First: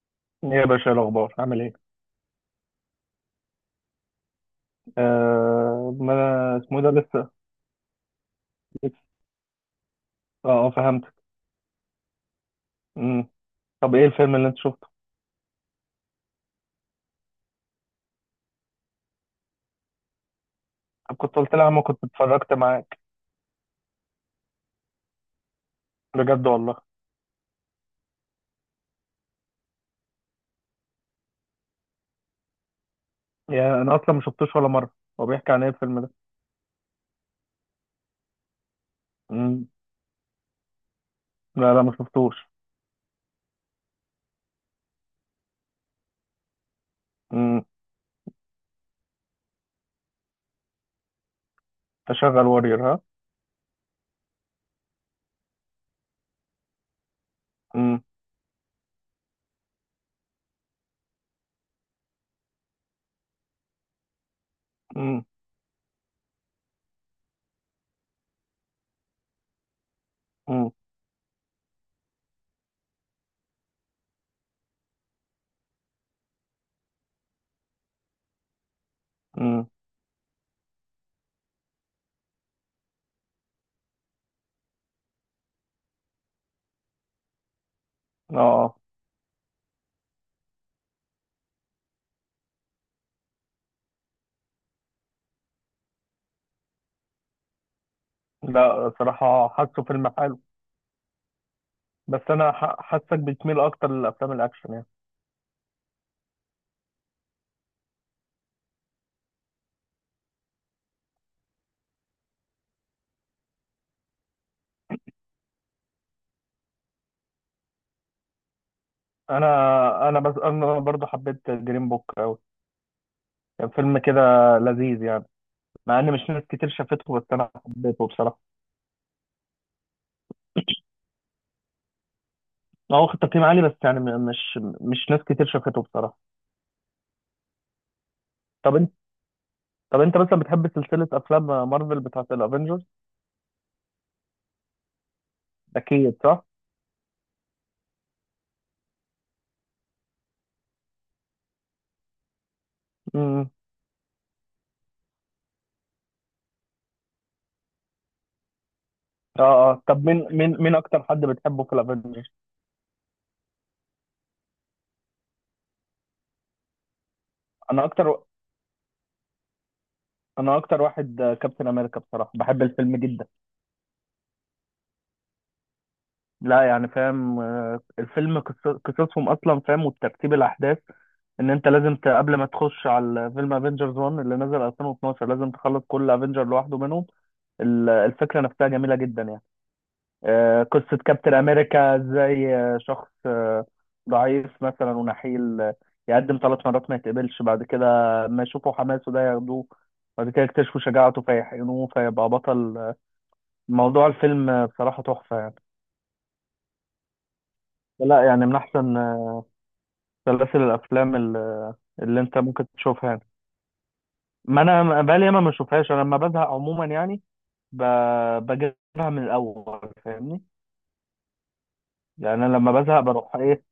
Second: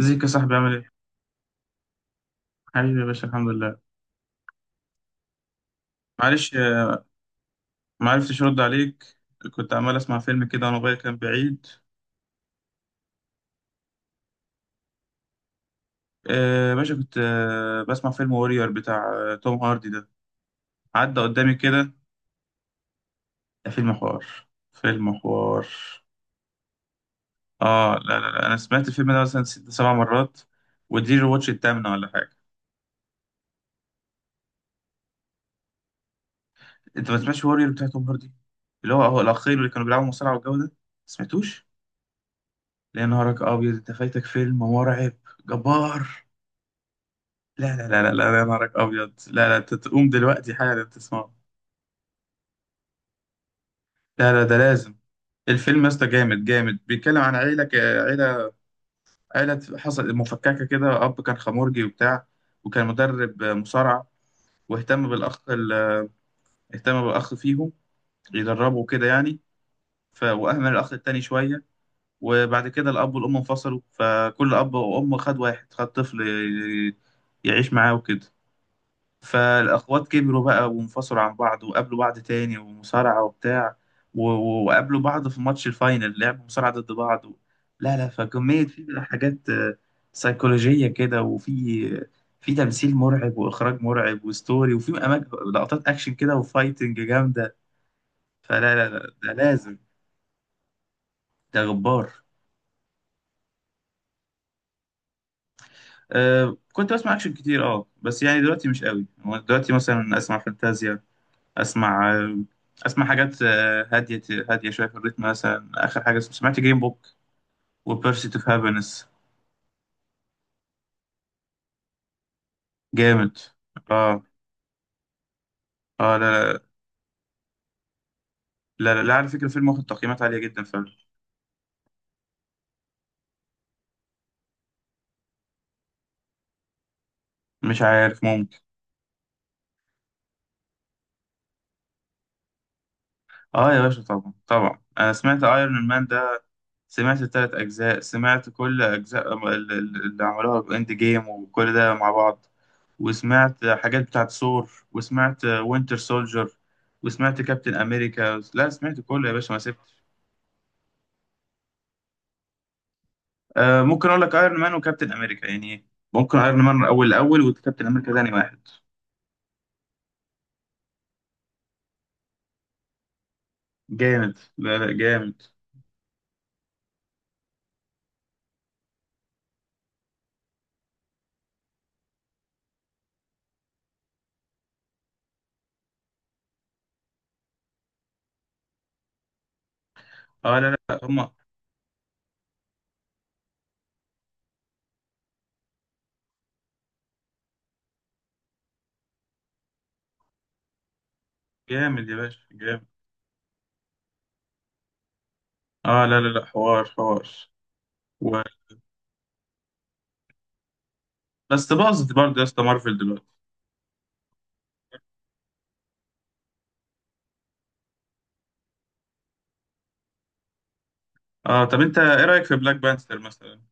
ازيك يا ايه صاحبي، يا عامل باشا، ايه؟ إيه الاخبار عامل ايه؟ حبيبي يا باشا، الحمد لله. آه، ما معلش، انا اسمه إيه ده. لسه ما عرفتش ارد لسه. عليك. كنت عمال اسمع فيلم كده وانا موبايلي فهمتك. كان بعيد. مم. طب ايه الفيلم اللي انت شفته؟ يا باشا، كنت بسمع فيلم وورير بتاع توم هاردي ده، طب عدى كنت قدامي قلت لي يا عم كده. كنت اتفرجت معاك. ده فيلم حوار، فيلم حوار. بجد والله. اه لا لا لا، انا سمعت الفيلم ده مثلا ست سبع مرات، ودي الواتش التامنة ولا حاجة. يا انا اصلا ما شفتوش ولا مره. هو بيحكي عن ايه الفيلم ده؟ انت ما سمعتش وورير بتاع توم هاردي؟ اللي هو الاخير، مم. اللي كانوا بيلعبوا مصارعة والجو ده، ما سمعتوش؟ لا لا ما شفتوش. يا نهارك ابيض، انت فايتك فيلم مرعب جبار. مم. لا لا لا لا لا، يا نهارك ابيض، لا لا، انت تقوم دلوقتي حالا تسمعه. تشغل وارير ها. لا لا، ده لازم. الفيلم يا اسطى جامد جامد، بيتكلم عن عيله. مم. عيله حصل مفككه كده. اب كان خمرجي وبتاع، وكان مدرب مصارعه. واهتم مم. بالاخ ال- اهتم بالاخ فيهم، يدربه كده يعني. ف مم. واهمل الاخ التاني شويه. وبعد كده الاب والام انفصلوا، فكل اب وام خد واحد، خد طفل يعيش معاه وكده. مم. فالأخوات كبروا بقى وانفصلوا عن بعض، وقابلوا بعض تاني، ومصارعة وبتاع. وقابلوا بعض في ماتش الفاينل، لعبوا مصارعة ضد بعض. و... لا لا، اه فكمية آه. في بقى حاجات سيكولوجية كده، وفي تمثيل مرعب وإخراج مرعب وستوري، وفي أماكن، لقطات أكشن كده وفايتنج جامدة. فلا لا لا لا، ده صراحه لازم. حاسه فيلم حلو. ده غبار. بس انا حاسك بتميل اكتر للافلام الاكشن يعني. أه، كنت بسمع أكشن كتير، بس يعني دلوقتي مش قوي، هو دلوقتي مثلا أسمع فانتازيا. اسمع اسمع حاجات هاديه، هاديه شويه في الريتم. مثلا اخر حاجه سمعت جيم بوك وبيرسيت اوف هابينس. انا بس انا برضو حبيت جرين بوك قوي. جامد. كان فيلم كده اه لذيذ يعني. مع ان اه مش ناس لا لا كتير شافته بس انا حبيته بصراحه. لا، لا، لا، على فكره فيلم واخد تقييمات عاليه جدا فمش هو واخد تقييم عالي بس يعني مش ناس كتير شافته بصراحه. عارف. ممكن. طب انت، طب انت مثلا بتحب سلسله افلام مارفل بتاعت الافينجرز؟ اه يا باشا، طبعا طبعا، انا سمعت ايرون مان اكيد ده، صح. سمعت الثلاث اجزاء، سمعت كل اجزاء اللي عملوها باند جيم وكل ده مع بعض، امم. وسمعت حاجات بتاعت ثور، وسمعت وينتر سولجر، وسمعت كابتن امريكا. لا، سمعت كله يا باشا، اه ما اه، سبت. طب مين اكتر حد بتحبه في الافينجرز؟ آه، ممكن اقول لك ايرون مان وكابتن امريكا يعني، ممكن ايرون مان اول الاول انا وكابتن امريكا اكتر، ثاني واحد. انا اكتر واحد كابتن امريكا بصراحه. بحب الفيلم جدا. جامد، لا لا جامد. لا يعني فاهم، آه، الفيلم قصصهم اصلا فاهم وترتيب الاحداث. ان انت لازم قبل ما تخش على فيلم افنجرز 1 اللي نزل 2012 لازم تخلص كل افنجر لوحده منهم. الفكره نفسها جميله جدا يعني. اه آه، لا قصه لا هما. كابتن امريكا ازاي آه، شخص آه، ضعيف مثلا ونحيل، آه، يقدم ثلاث مرات ما يتقبلش. بعد كده ما يشوفوا حماسه ده ياخدوه. بعد كده يكتشفوا شجاعته فيحقنوه جامد يا فيبقى باشا بطل. جامد. آه، موضوع الفيلم آه، بصراحه تحفه يعني. اه لا لا لا، حوار حوار. لا و... يعني من احسن آه، سلاسل الافلام بس اللي، باظت اللي برضه انت يا اسطى، ممكن مارفل تشوفها دلوقتي. يعني. ما انا بقالي ياما ما بشوفهاش. انا لما بزهق عموما يعني ب... بجيبها من الاول، فاهمني. اه، طب انت ايه يعني رايك في انا لما بلاك بزهق بانثر بروح مثلا؟ ايه،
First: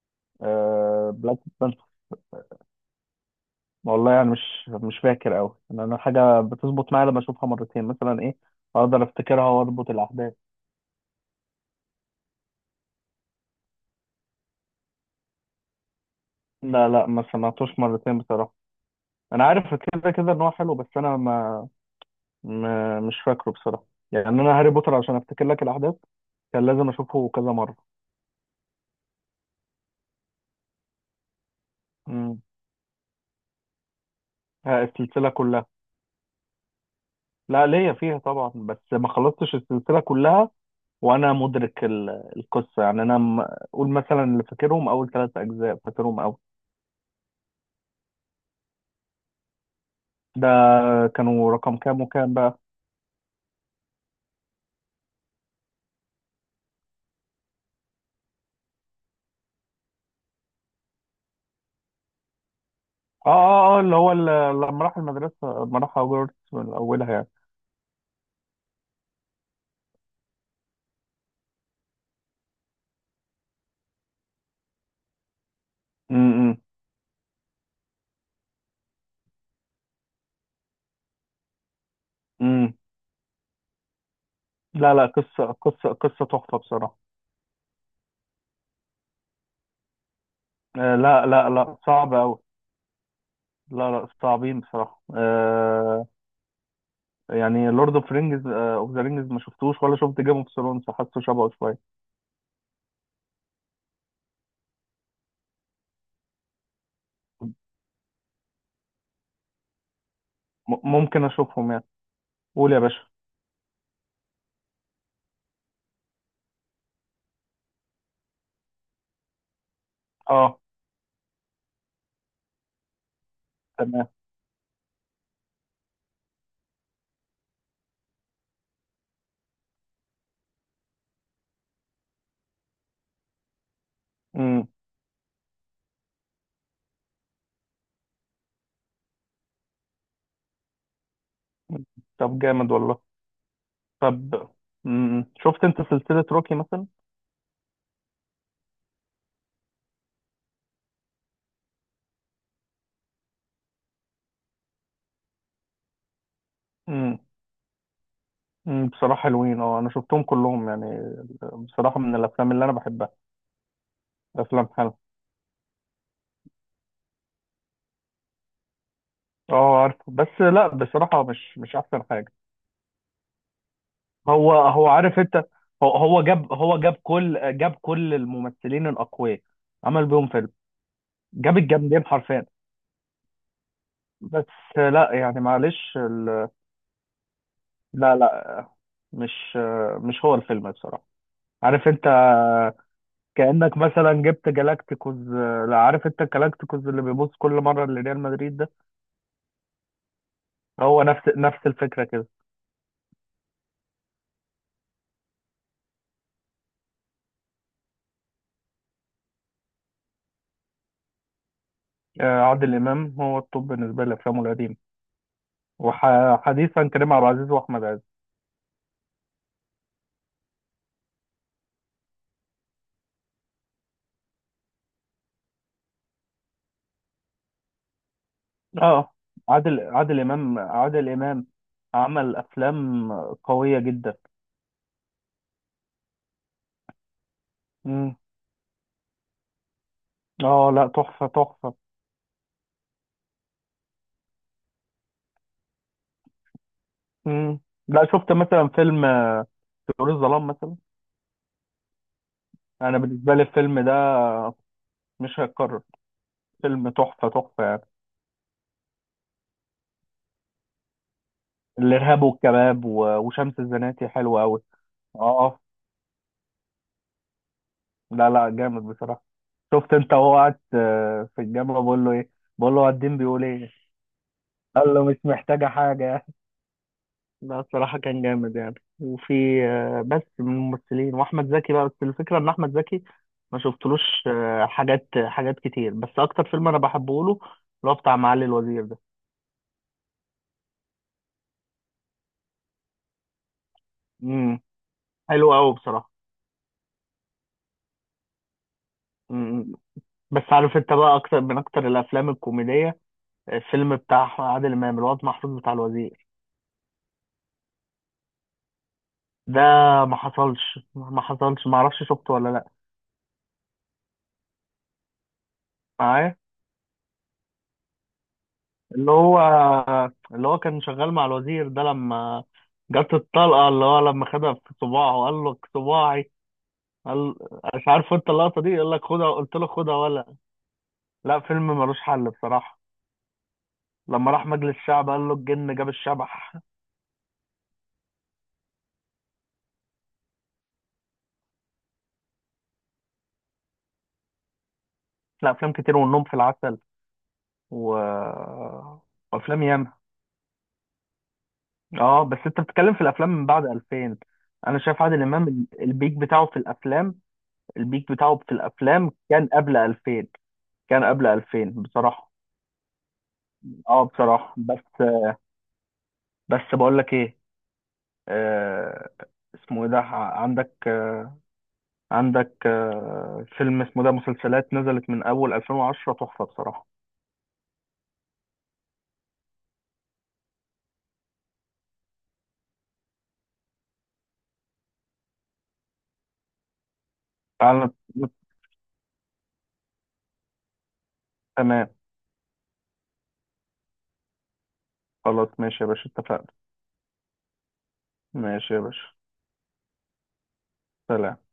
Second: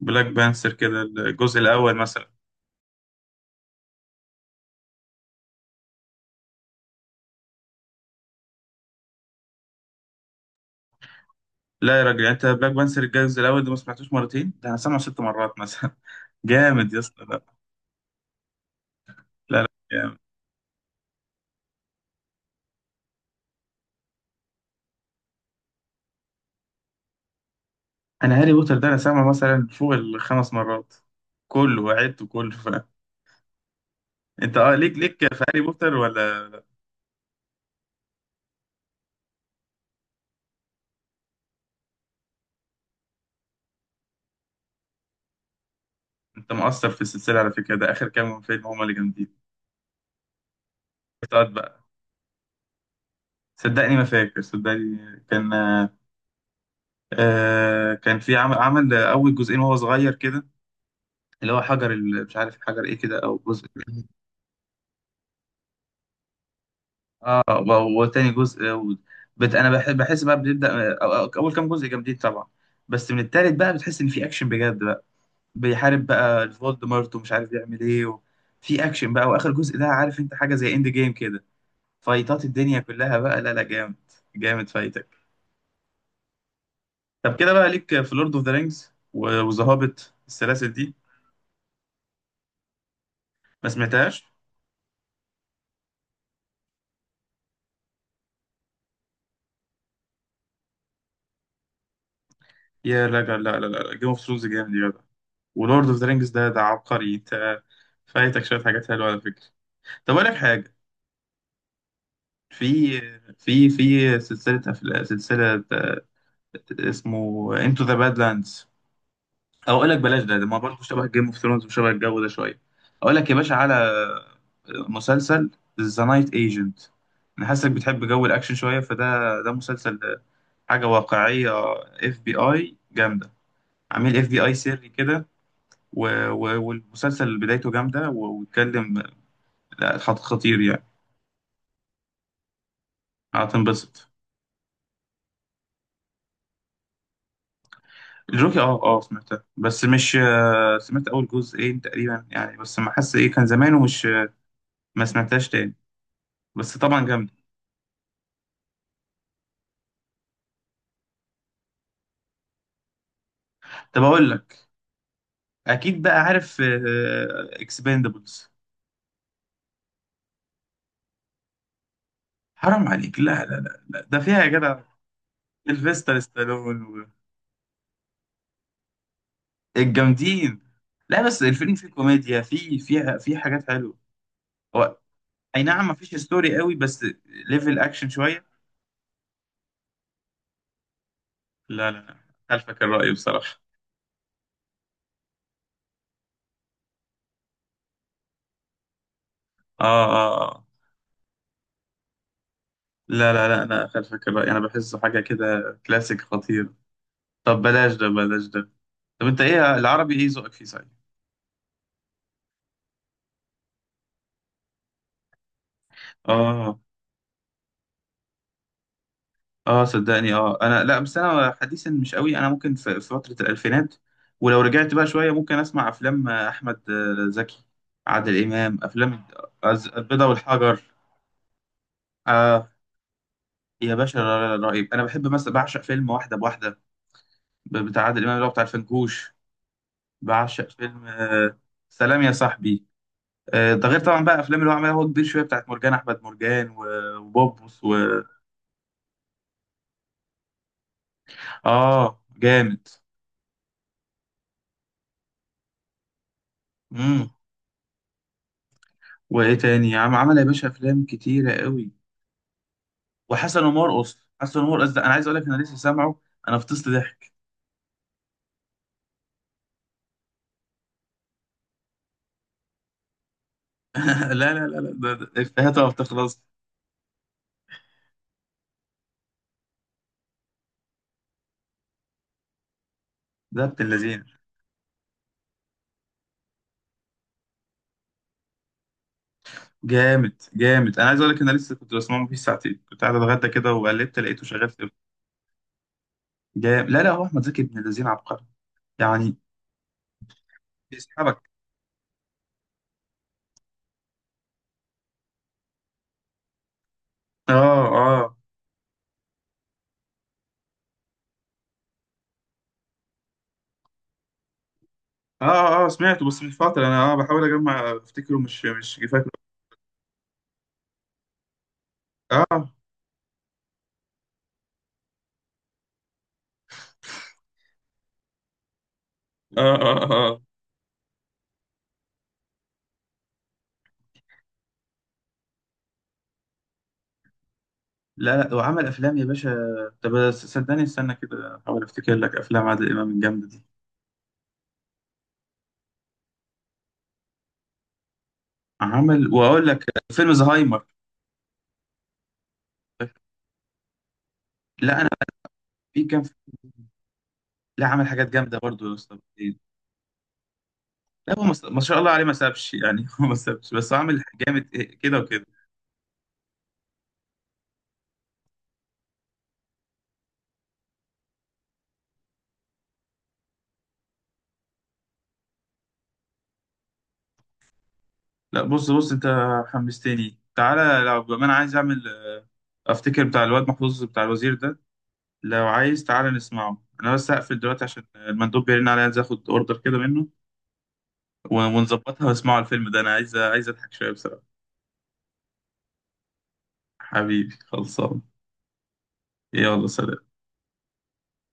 بلاك بانثر كده آه... بلاك الجزء بانثر. الاول مثلا. والله يعني مش فاكر قوي. يعني انا حاجه بتظبط معايا لما اشوفها مرتين مثلا، ايه، اقدر افتكرها واربط الاحداث. لا يا راجل، انت بلاك بانثر الجزء الاول ده ما سمعتوش مرتين، ده انا سامعه ست مرات مثلا لا جامد يا لا اسطى، ما لا. سمعتوش مرتين بصراحه. انا لا عارف كده لا، كده ان هو حلو بس انا ما... ما مش فاكره بصراحه. يعني انا هاري بوتر عشان افتكر لك الاحداث كان لازم اشوفه كذا مره. انا هاري بوتر ده انا سامعه مثلا فوق الخمس مرات، كله وعدته كله. ف... انت آه، ليك السلسلة ليك في هاري كلها. بوتر ولا؟ لا ليا فيها طبعا بس ما خلصتش السلسلة كلها. وأنا مدرك القصة يعني. أنا أقول مثلا اللي فاكرهم أول ثلاث أجزاء فاكرهم أوي. انت مقصر في السلسله على فكره، ده اخر كام فيلم هما اللي جامدين، ده كانوا بتقعد رقم بقى. كام وكام بقى؟ صدقني ما فاكر، صدقني كان. كان في عمل اول جزئين وهو صغير كده، اللي هو حجر مش عارف حجر ايه كده، آه او جزء. آه آه آه، اللي هو لما راح المدرسة، لما راح هوجورتس من أولها يعني. اه، وتاني جزء، انا بحس بقى بنبدا. اول كام جزء جامدين طبعا، بس من التالت بقى بتحس ان في اكشن بجد. بيحارب بقى امم. فولدمورت ومش عارف يعمل ايه. و... في اكشن بقى، واخر جزء ده عارف انت حاجه زي اند جيم كده، فايتات امم. الدنيا كلها بقى. لا لا جامد، جامد لا لا، فايتك. قصة قصة تحفة بصراحة. طب كده بقى ليك في لورد اوف ذا رينجز وذا هوبيت السلاسل دي؟ آه لا لا لا صعب أوي. ما لا لا سمعتهاش. صعبين بصراحة آه. يعني لورد اوف رينجز اوف ذا رينجز ما شفتوش، ولا شفت جيم اوف ثرونز. حاسه شبهه شوية. يا لا لا لا لا، جيم اوف ثرونز جامد يا جدع، ولورد اوف ذا رينجز ده عبقري، انت فايتك شويه حاجات حلوه على فكره. طب اقول لك حاجه، ممكن اشوفهم يعني. قول يا في باشا. في سلسله اسمه انتو ذا بادلاندز. او اقول لك بلاش ده، ده ما اه برضه شبه جيم اوف ثرونز وشبه الجو ده شويه. اقول لك يا باشا على تمام. مسلسل ذا نايت ايجنت. انا حاسسك بتحب جو الاكشن شويه، فده ده مسلسل، حاجه واقعيه. اف بي اي جامده، عميل اف بي اي امم. سري كده. والمسلسل بدايته جامده، واتكلم، لا خطير يعني. طب جامد والله. هتنبسط. طب امم، شفت انت سلسلة روكي مثلا؟ الجوكي سمعتها بس مش سمعت اول جزئين تقريبا يعني، بس ما حاسس، ايه كان زمان ومش. ما سمعتهاش تاني، بس طبعا امم. جامده. أمم، بصراحة حلوين. اه انا شفتهم كلهم يعني، بصراحة من الافلام اللي انا بحبها. طب اقول لك، افلام حلوة. اكيد بقى عارف اكسباندبلز. اه عارف بس لا بصراحة مش مش احسن حاجة. حرام عليك، لا لا لا، لا، ده فيها يا هو جدع هو عارف انت. هو سيلفستر هو جاب هو ستالون، جاب و- كل جاب كل الممثلين الاقوياء، عمل بيهم فيلم. الجامدين. لا بس جاب الفيلم فيه الجامدين كوميديا، حرفيا. فيه حاجات حلوه. بس هو لا يعني اي نعم معلش مفيش ستوري قوي، بس ليفل اكشن لا شويه. لا مش مش هو الفيلم بصراحة، عارف لا لا انت. لا، خلفك الرأي بصراحه. كأنك مثلا جبت جالاكتيكوز. لا عارف انت الجالاكتيكوز اللي بيبص كل مرة لريال مدريد ده. اه اه آه. هو نفس الفكرة كده. لا لا لا، انا خلفك الرأي، انا بحسه حاجه كده كلاسيك خطير. طب بلاش ده، بلاش ده. طب انت ايه العربي، ايه ذوقك فيه صحيح؟ آه، عادل إمام هو الطب بالنسبة لأفلامه القديمة، اه وحديثا كريم عبد العزيز وأحمد عز. اه، صدقني، انا لا، بس انا حديثا مش قوي، انا ممكن في فترة الالفينات، ولو رجعت بقى شوية ممكن اسمع افلام احمد زكي، عادل امام. اه، افلام عادل عادل البيضة إمام والحجر، عادل إمام عمل آه أفلام قوية يا جدا. باشا، رهيب. انا بحب مثلا، بعشق فيلم واحدة بواحدة، بتاع مم. عادل امام اللي هو بتاع الفنكوش. بعشق اه لا، فيلم تحفة آه تحفة. سلام يا صاحبي. ده غير طبعا بقى افلام اللي هو عملها هو كبير شوية، بتاعت مرجان احمد مرجان، مم. وبوبوس. لا، شفت مثلا فيلم طيور الظلام مثلا؟ اه جامد. انا بالنسبة لي الفيلم ده مش هيتكرر. فيلم تحفة امم. تحفة. وايه تاني عمل يا باشا؟ افلام كتيرة قوي. الارهاب والكباب وشمس وحسن الزناتي ومرقص، حلوه حسن قوي. ومرقص ده انا عايز اقول اه لك، انا اه. لسه سامعه، انا فطست ضحك. لا لا جامد بصراحه. شفت انت وهو قاعد، آه، في الجامعه بقول له ايه؟ بقول له الدين بيقول ايه؟ لا لا لا لا، قال له ده مش ده محتاجه افيهاته ما حاجه. بتخلص. لا الصراحه كان جامد يعني، وفي آه، بس من الممثلين واحمد زكي بقى. بس الفكره ان احمد زكي ما ده ابن شفتلوش اللذين. آه، حاجات كتير. بس اكتر فيلم انا بحبه له اللي هو بتاع معالي الوزير ده. جامد جامد، انا عايز اقول لك، انا لسه كنت بسمعه، فيه ساعتين كنت قاعد اتغدى كده وقلبت لقيته امم. شغال في. حلو قوي بصراحه. جامد لا لا، هو احمد زكي ابن اللذين عبقري يعني، امم. بس عارف انت بقى اكتر بيسحبك. من اكتر الافلام الكوميديه، الفيلم بتاع عادل امام الواد محفوظ بتاع الوزير اه اه ده. ما اعرفش شفته ولا لا. اه سمعته معايا، بس من فترة، انا بحاول اجمع افتكره، مش اللي فاكره. هو، اللي هو كان شغال مع الوزير ده، اه لما اه جت الطلقه اللي هو لما خدها في صباعه وقال له صباعي. قال، مش عارف انت اللقطه دي؟ يقول لك خدها، قلت اه له خدها ولا. اه لا، فيلم ملوش حل بصراحه. لما راح مجلس الشعب قال له الجن جاب الشبح. لا لا وعمل افلام يا باشا. طب صدقني، استنى كده احاول افتكر لك افلام عادل امام الجامدة دي. لا افلام كتير، والنوم في العسل و، عمل، وافلام واقول لك ياما. فيلم زهايمر. اه بس انت بتتكلم في الافلام من بعد 2000. انا لا شايف انا، عادل امام في البيك كام بتاعه فيلم. في الافلام، لا عمل البيك حاجات بتاعه في جامده برضه يا الافلام اسطى. كان قبل 2000. كان قبل لا، هو ما 2000 ما شاء الله عليه، ما بصراحه. سابش يعني. هو ما سابش، بس هو اه عامل بصراحه. جامد، بس كده وكده. بس بقول لك ايه، آه، اسمه ايه ده؟ عندك آه، عندك آه فيلم اسمه ده. مسلسلات نزلت من اول 2010 تحفه بصراحه. لا بص بص انت، حمستني، تعالى لو بما انا عايز اعمل، افتكر بتاع الواد محفوظ بتاع الوزير ده. لو عايز تعالى نسمعه، انا بس هقفل تعال دلوقتي عشان المندوب بيرن عليا عايز اخد اوردر كده منه. تمام. ونظبطها، واسمعوا الفيلم ده، انا عايز اضحك شويه بصراحه. خلاص ماشي يا باشا، اتفقنا. حبيبي خلصان. ماشي يا باشا. يلا سلام. سلام.